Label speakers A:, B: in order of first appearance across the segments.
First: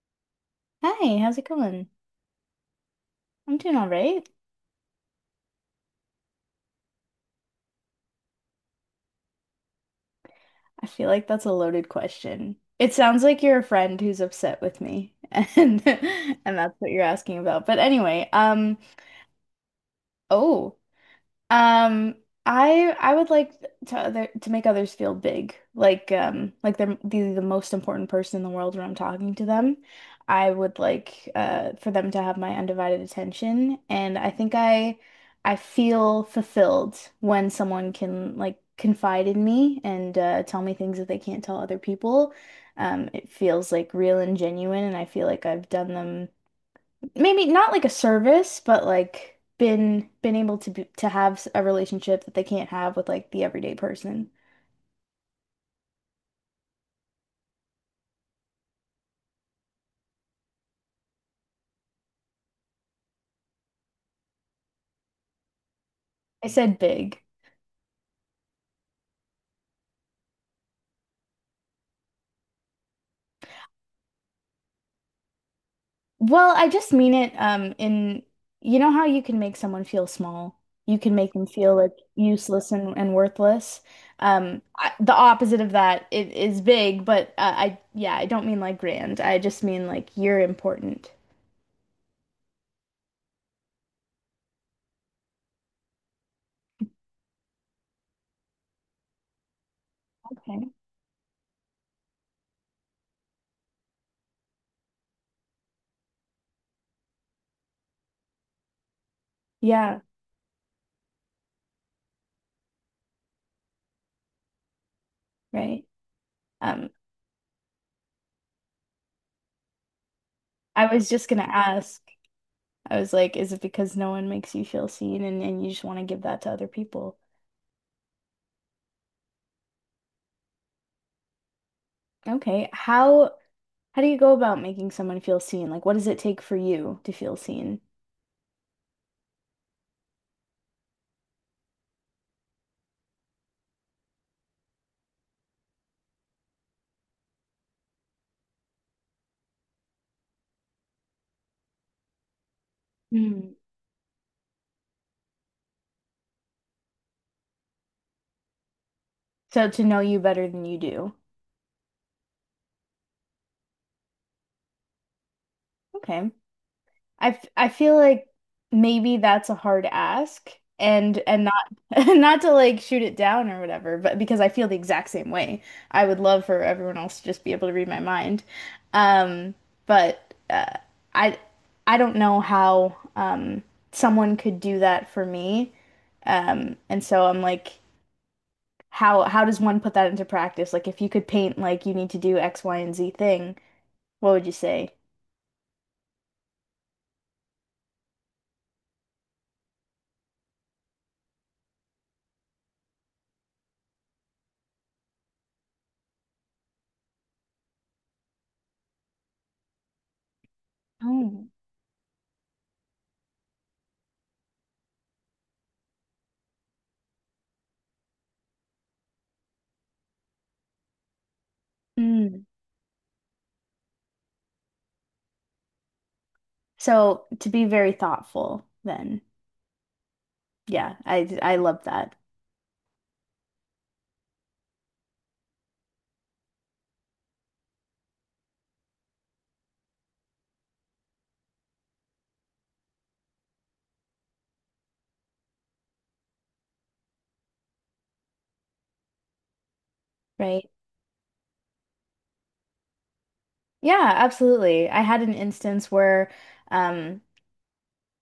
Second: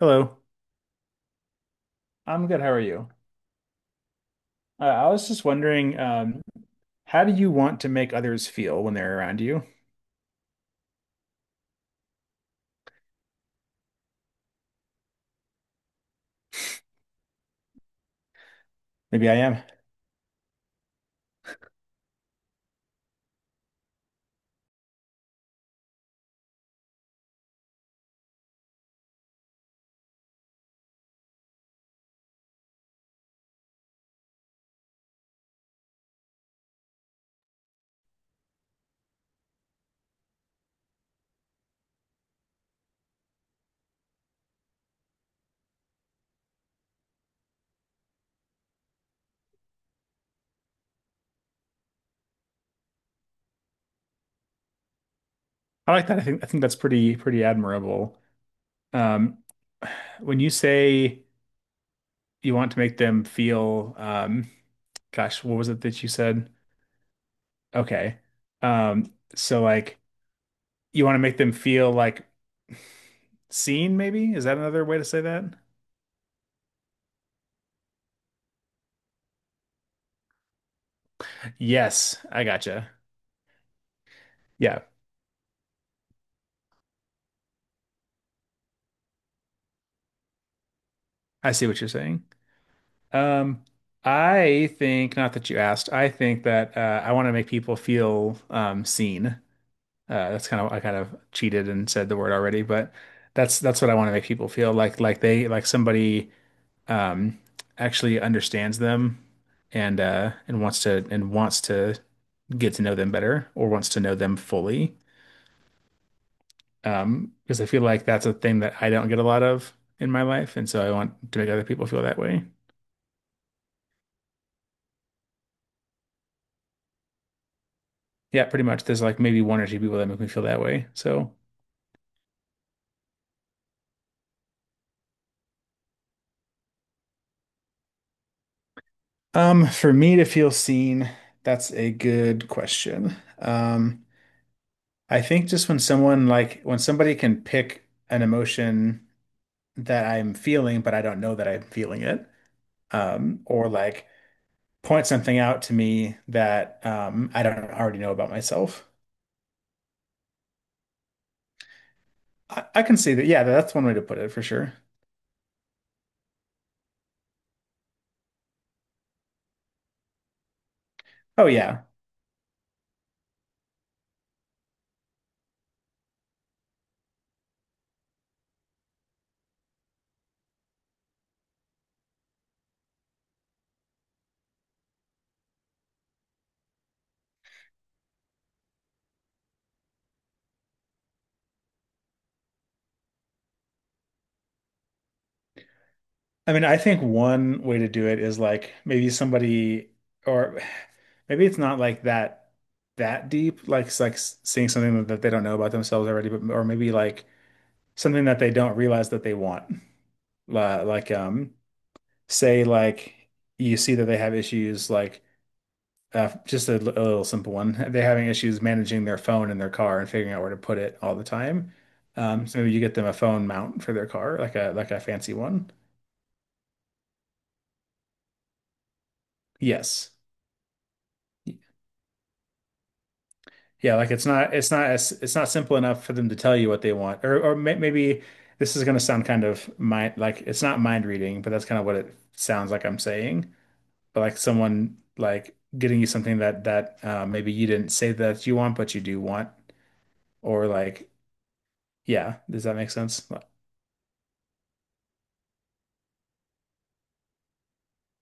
A: Hello,
B: Hi, how's it going?
A: I'm good. How are you?
B: I'm doing all right.
A: I was just wondering, how do you want to make others feel when they're around you?
B: I feel like that's a loaded question. It sounds like you're a friend who's upset with me, and and that's what you're asking about. But anyway,
A: Maybe I am.
B: oh, Um, I would like to other to make others feel big, like they're the most important person in the world when I'm talking to them. I would like for them to have my undivided attention, and I think I feel fulfilled when someone can like confide in me and tell me things that they can't tell other people. It feels like real and genuine, and I feel like I've done them maybe not like a service, but like been able to be, to have a relationship that they can't have with like the everyday person.
A: I like that. I think that's pretty admirable. Um, when you say you want to make them feel, gosh, what was it that you
B: I
A: said?
B: said big.
A: Okay. So like you want to make them feel like seen, maybe? Is that another way to say that?
B: Well, I just mean it in you know how you can make someone feel small. You can make them feel like
A: Yes, I
B: useless
A: gotcha.
B: and worthless.
A: Yeah,
B: The opposite of that is big, but I yeah, I don't mean like grand. I just mean like you're important.
A: I see what you're saying. Um, I think not that you asked. I think that I want to make people feel seen. That's kind
B: Okay.
A: of I kind of cheated and said the word already, but that's what I want to make people feel like they like somebody um, actually understands them
B: Yeah,
A: and wants to get to know them better or wants to know them fully.
B: right. Um,
A: Because I feel like that's a thing that I don't get a lot of in my life, and so I
B: I was just
A: want to
B: gonna
A: make other people
B: ask.
A: feel that way.
B: I was like, is it because no one makes you feel seen and you just want to give that to other people?
A: Yeah, pretty much. There's like maybe one or two people that make me feel that way. So,
B: Okay. How do you go about making someone feel seen? Like, what does it take for you to feel seen?
A: for me to feel seen, that's a good question. I think just when someone like when somebody can pick an emotion that I'm feeling, but I don't know that I'm feeling it, um,
B: Hmm.
A: or like point something out to me that I don't already know about myself.
B: So to know you better than you do.
A: I can see that. Yeah, that's one way to put it for sure.
B: Okay. I feel like maybe that's a hard ask and
A: Oh
B: not
A: yeah.
B: not to like shoot it down or whatever, but because I feel the exact same way. I would love for everyone else to just be able to read my mind. Um, but I I don't know how someone could do that for me. And so I'm like how does one put that into practice? Like if you could paint like you need to do X, Y, and Z thing, what would you say?
A: I mean, I think one way to do it is like maybe somebody, or maybe it's not like that deep, like seeing something that they don't know about themselves already, but or maybe like something that they don't realize that they want. Like,
B: Oh.
A: say like you see that they have issues, like just a little simple one. They're having issues managing their phone in their car and figuring out where to put it all the time. So maybe you get them a phone mount for their car, like a fancy one.
B: So to be very thoughtful, then
A: Yes.
B: yeah, I love that.
A: Yeah, like it's not simple enough for them to tell you what they want. Or maybe this is going to sound kind of mind like it's not mind reading, but that's kind of what it sounds like I'm saying. But like someone like getting you something that maybe you didn't say that you want, but you do want. Or
B: Right.
A: like yeah, does that make sense?
B: Yeah, absolutely. I had an instance where um,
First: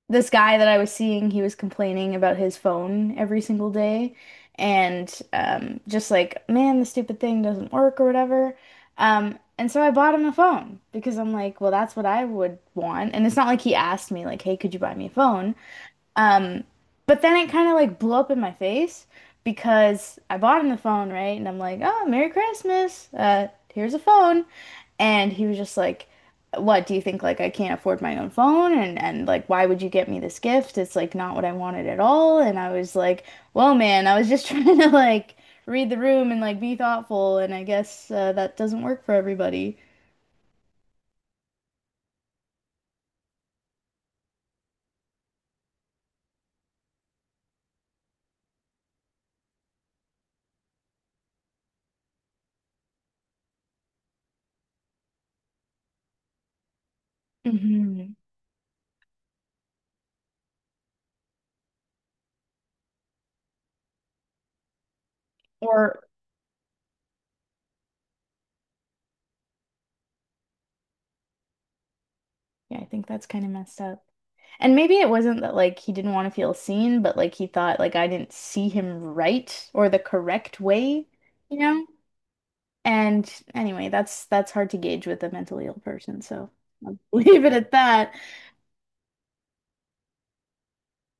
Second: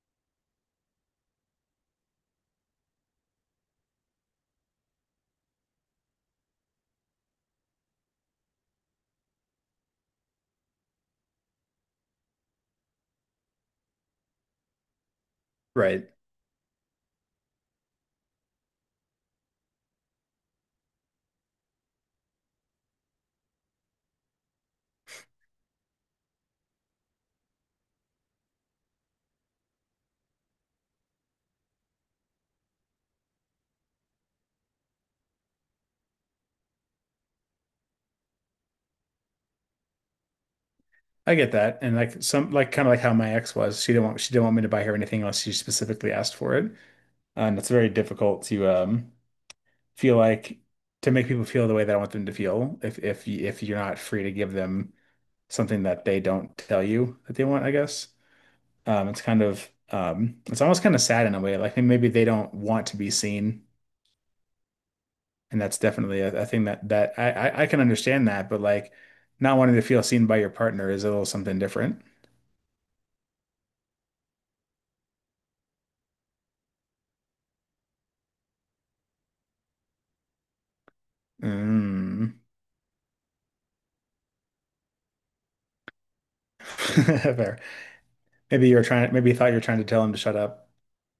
B: this guy that I was seeing, he was complaining about his phone every single day and just like, man, the stupid thing doesn't work or whatever. And so I bought him a phone because I'm like, well, that's what I would want. And it's not like he asked me, like, hey, could you buy me a phone?
A: Right.
B: Um, but then it kind of like blew up in my face because I bought him the phone, right? And I'm like, oh, Merry Christmas. Here's a phone. And he was just like, what do you think? Like, I can't afford my own phone. And like, why would you get me this gift? It's like not what I wanted at all. And I was like, well, man, I was just trying to like read the room and like be thoughtful. And I guess that doesn't work for everybody.
A: I get that. And like some like kind of like how my ex was. She didn't want me to buy her anything unless she specifically asked for it. And it's very difficult to feel like to make people feel the way that I want them to feel. If you're not free to give them something that they don't tell you that they want, I guess.
B: Hmm.
A: It's kind of it's almost kind of sad in a way. Like maybe they don't want to be seen, and that's
B: Or,
A: definitely a thing that that I can understand that. But like not wanting to feel seen by your partner is a little something different.
B: yeah, I think that's kind of messed up. And maybe it wasn't that like he didn't want to feel seen, but like he thought like I didn't see him right or the correct way, you know?
A: Mm.
B: And anyway, that's hard to gauge with a mentally ill person, so I'll leave it
A: Fair.
B: at that.
A: Maybe you were trying. Maybe you thought you were trying to tell him to shut up,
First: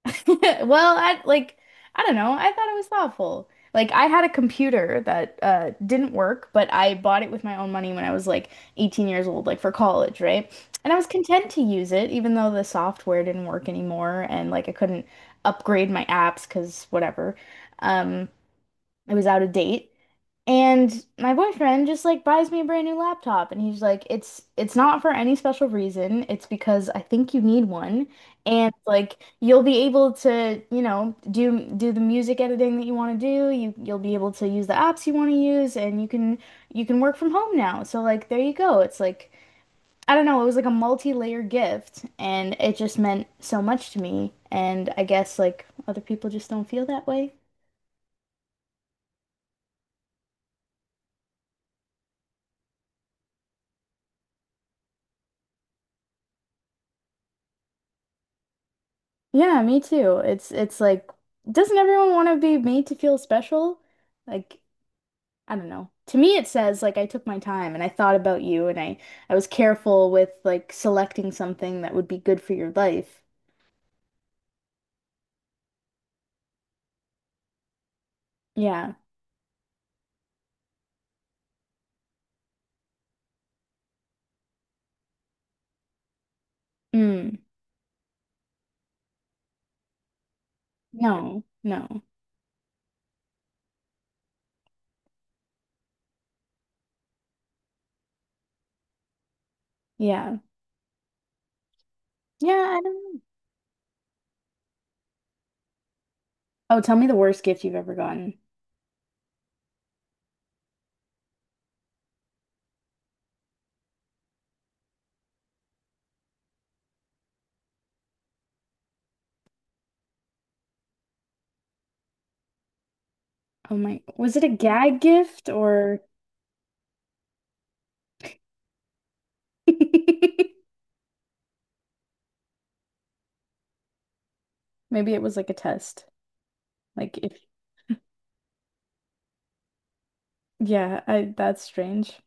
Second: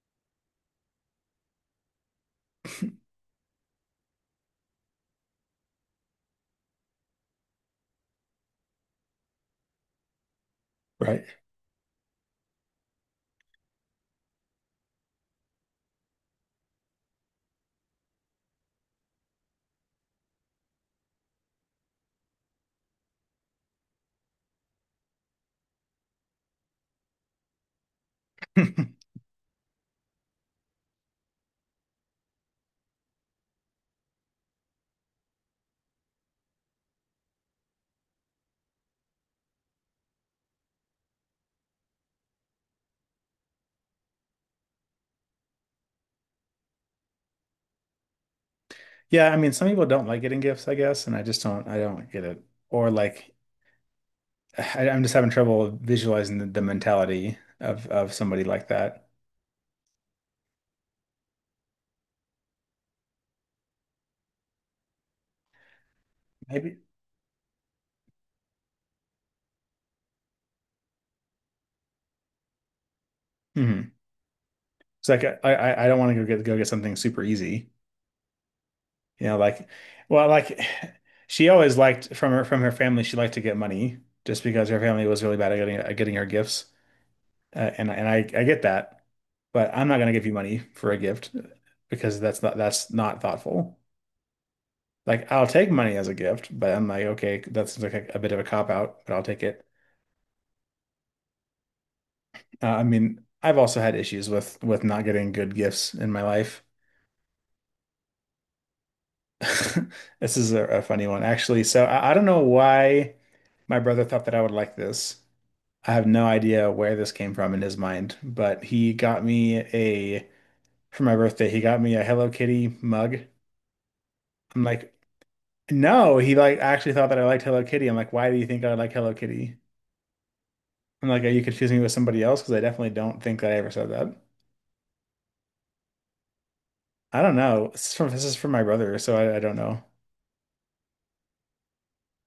B: Well, I like I don't know. I thought it was thoughtful. Like I had a computer that didn't work, but I bought it with my own money when I was like 18 years old, like for college, right? And I was
A: right?
B: content to use it even though the software didn't work anymore and like I couldn't upgrade my apps 'cause whatever. Um it was out of date. And my boyfriend just like buys me a brand new laptop and he's like it's not for any special reason. It's because I think you need one and like you'll be able to, you know, do the music editing that you want to do. You'll be able to use the apps you want to use and you can work from home now. So like there you go. It's like I don't know, it was like a multi-layer gift and it just meant so much to me and I guess like other people just don't feel that way.
A: Yeah, I mean, some people don't like getting gifts, I guess, and I don't get it. Or like, I'm just having trouble visualizing the mentality of somebody like that.
B: Yeah, me too. It's like, doesn't everyone want to be made to feel special? Like, I don't know. To me, it
A: Maybe.
B: says like I took my time and I thought about you and I was careful with like selecting something that would be good for your life.
A: Hmm. It's like I don't want to go get something super easy,
B: Yeah.
A: you know, like, well, like she always liked from her family, she liked to get money just because her family was really bad at getting her gifts,
B: Mm.
A: and I get that, but I'm not gonna give you money for a gift
B: No. No.
A: because that's not thoughtful. Like I'll take money as a gift, but I'm like, okay, that seems like a bit of a cop out, but I'll take it.
B: Yeah. Yeah, I
A: I
B: don't know.
A: mean, I've also had issues with not getting good gifts in my life.
B: Oh, tell me the worst gift you've ever gotten.
A: This is a funny one, actually. So I don't know why my brother thought that I would like this. I have no idea where this came from in his mind, but he got me a Hello Kitty mug.
B: Oh my, was it a
A: I'm like,
B: gag gift or
A: no, he like actually thought that I liked Hello Kitty. I'm like, why do you think I like Hello Kitty?
B: maybe
A: I'm like, are you confusing me with somebody else? Because I definitely don't think that I ever said that.
B: it was like a test? Like
A: I don't
B: if
A: know. This is from my brother, so I don't know.
B: yeah, I that's strange.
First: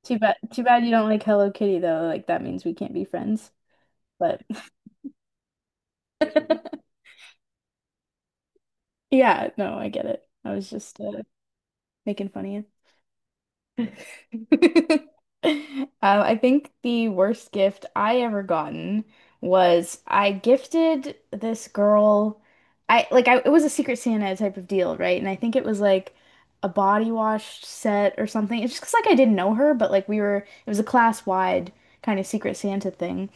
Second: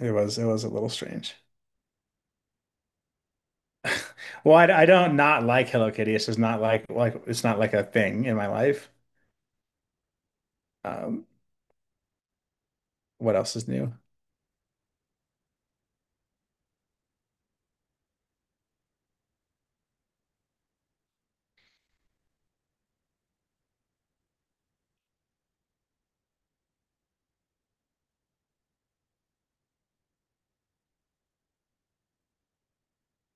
B: Too bad,
A: It
B: too
A: was a
B: bad
A: little
B: you don't like
A: strange.
B: Hello Kitty though. Like that means we can't be friends. But
A: Well, I don't not like Hello Kitty. It's just not like like it's not like a thing in my life.
B: yeah, no, I get it. I was just
A: Um,
B: making fun of you.
A: what else is new?
B: I think the worst gift I ever gotten was I gifted this girl. I like I it was a Secret Santa type of deal, right? And I think it was like a body wash set or something. It's just 'cause, like I didn't know her, but like we were it was a class wide kind of Secret Santa thing.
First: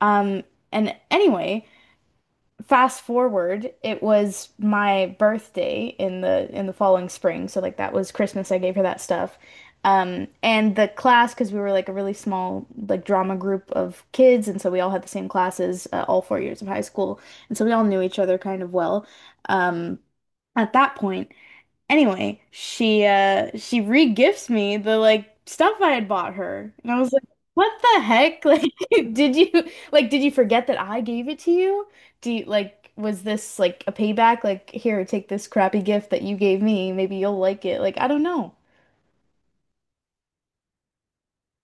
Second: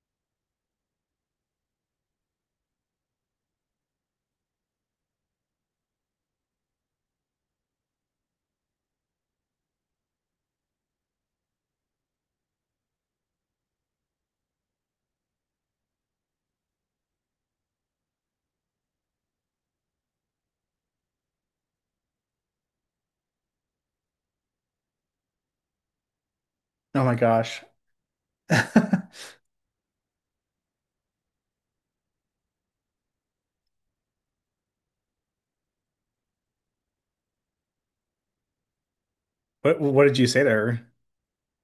B: Um, and anyway, fast forward, it was my birthday in the following spring, so like that was Christmas. I gave her that stuff. And the class, because we were like a really small like drama group of kids, and so we all had the same classes all 4 years of high school, and so we all knew each other kind of well. Um, at that point. Anyway, she re-gifts me the like stuff I had bought her. And I
A: Oh
B: was
A: my
B: like,
A: gosh.
B: "What the heck? Did you like did you forget that I gave it to you? Do you like was this like a payback? Like here, take this crappy gift that you gave me. Maybe you'll like it." Like I don't know.
A: What did you say there?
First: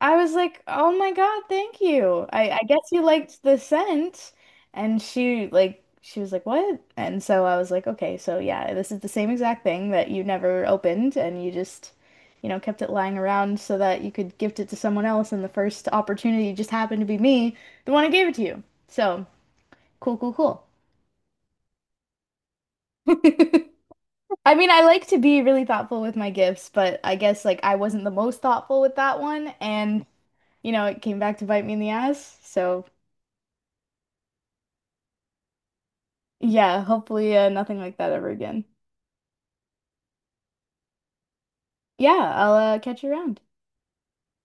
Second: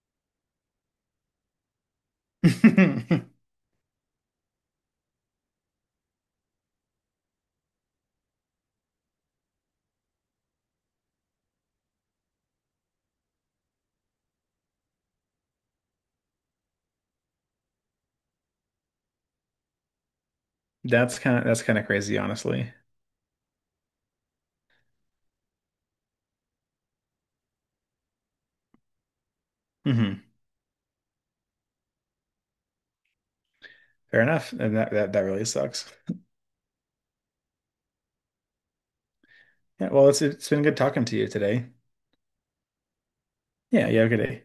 B: I was like, "Oh my God, thank you. I guess you
A: That's
B: liked the scent." And she was like, "What?" And so I was like, "Okay, so yeah, this is the same exact thing that you never opened and you just, you know, kept it lying around so that you could gift it to someone else and the first opportunity just happened to be me, the one who gave it to you." So, cool, cool, cool.
A: kind of crazy, honestly.
B: I mean, I like to be really thoughtful with my gifts, but I guess like I wasn't the most thoughtful with that one and
A: Hmm.
B: you know, it came back to bite me in the ass. So
A: Fair enough. And that that really sucks.
B: yeah, hopefully nothing like that ever again.
A: Yeah, well, it's been good talking to you today.
B: Yeah, I'll catch you around.
A: Yeah, you have a good day.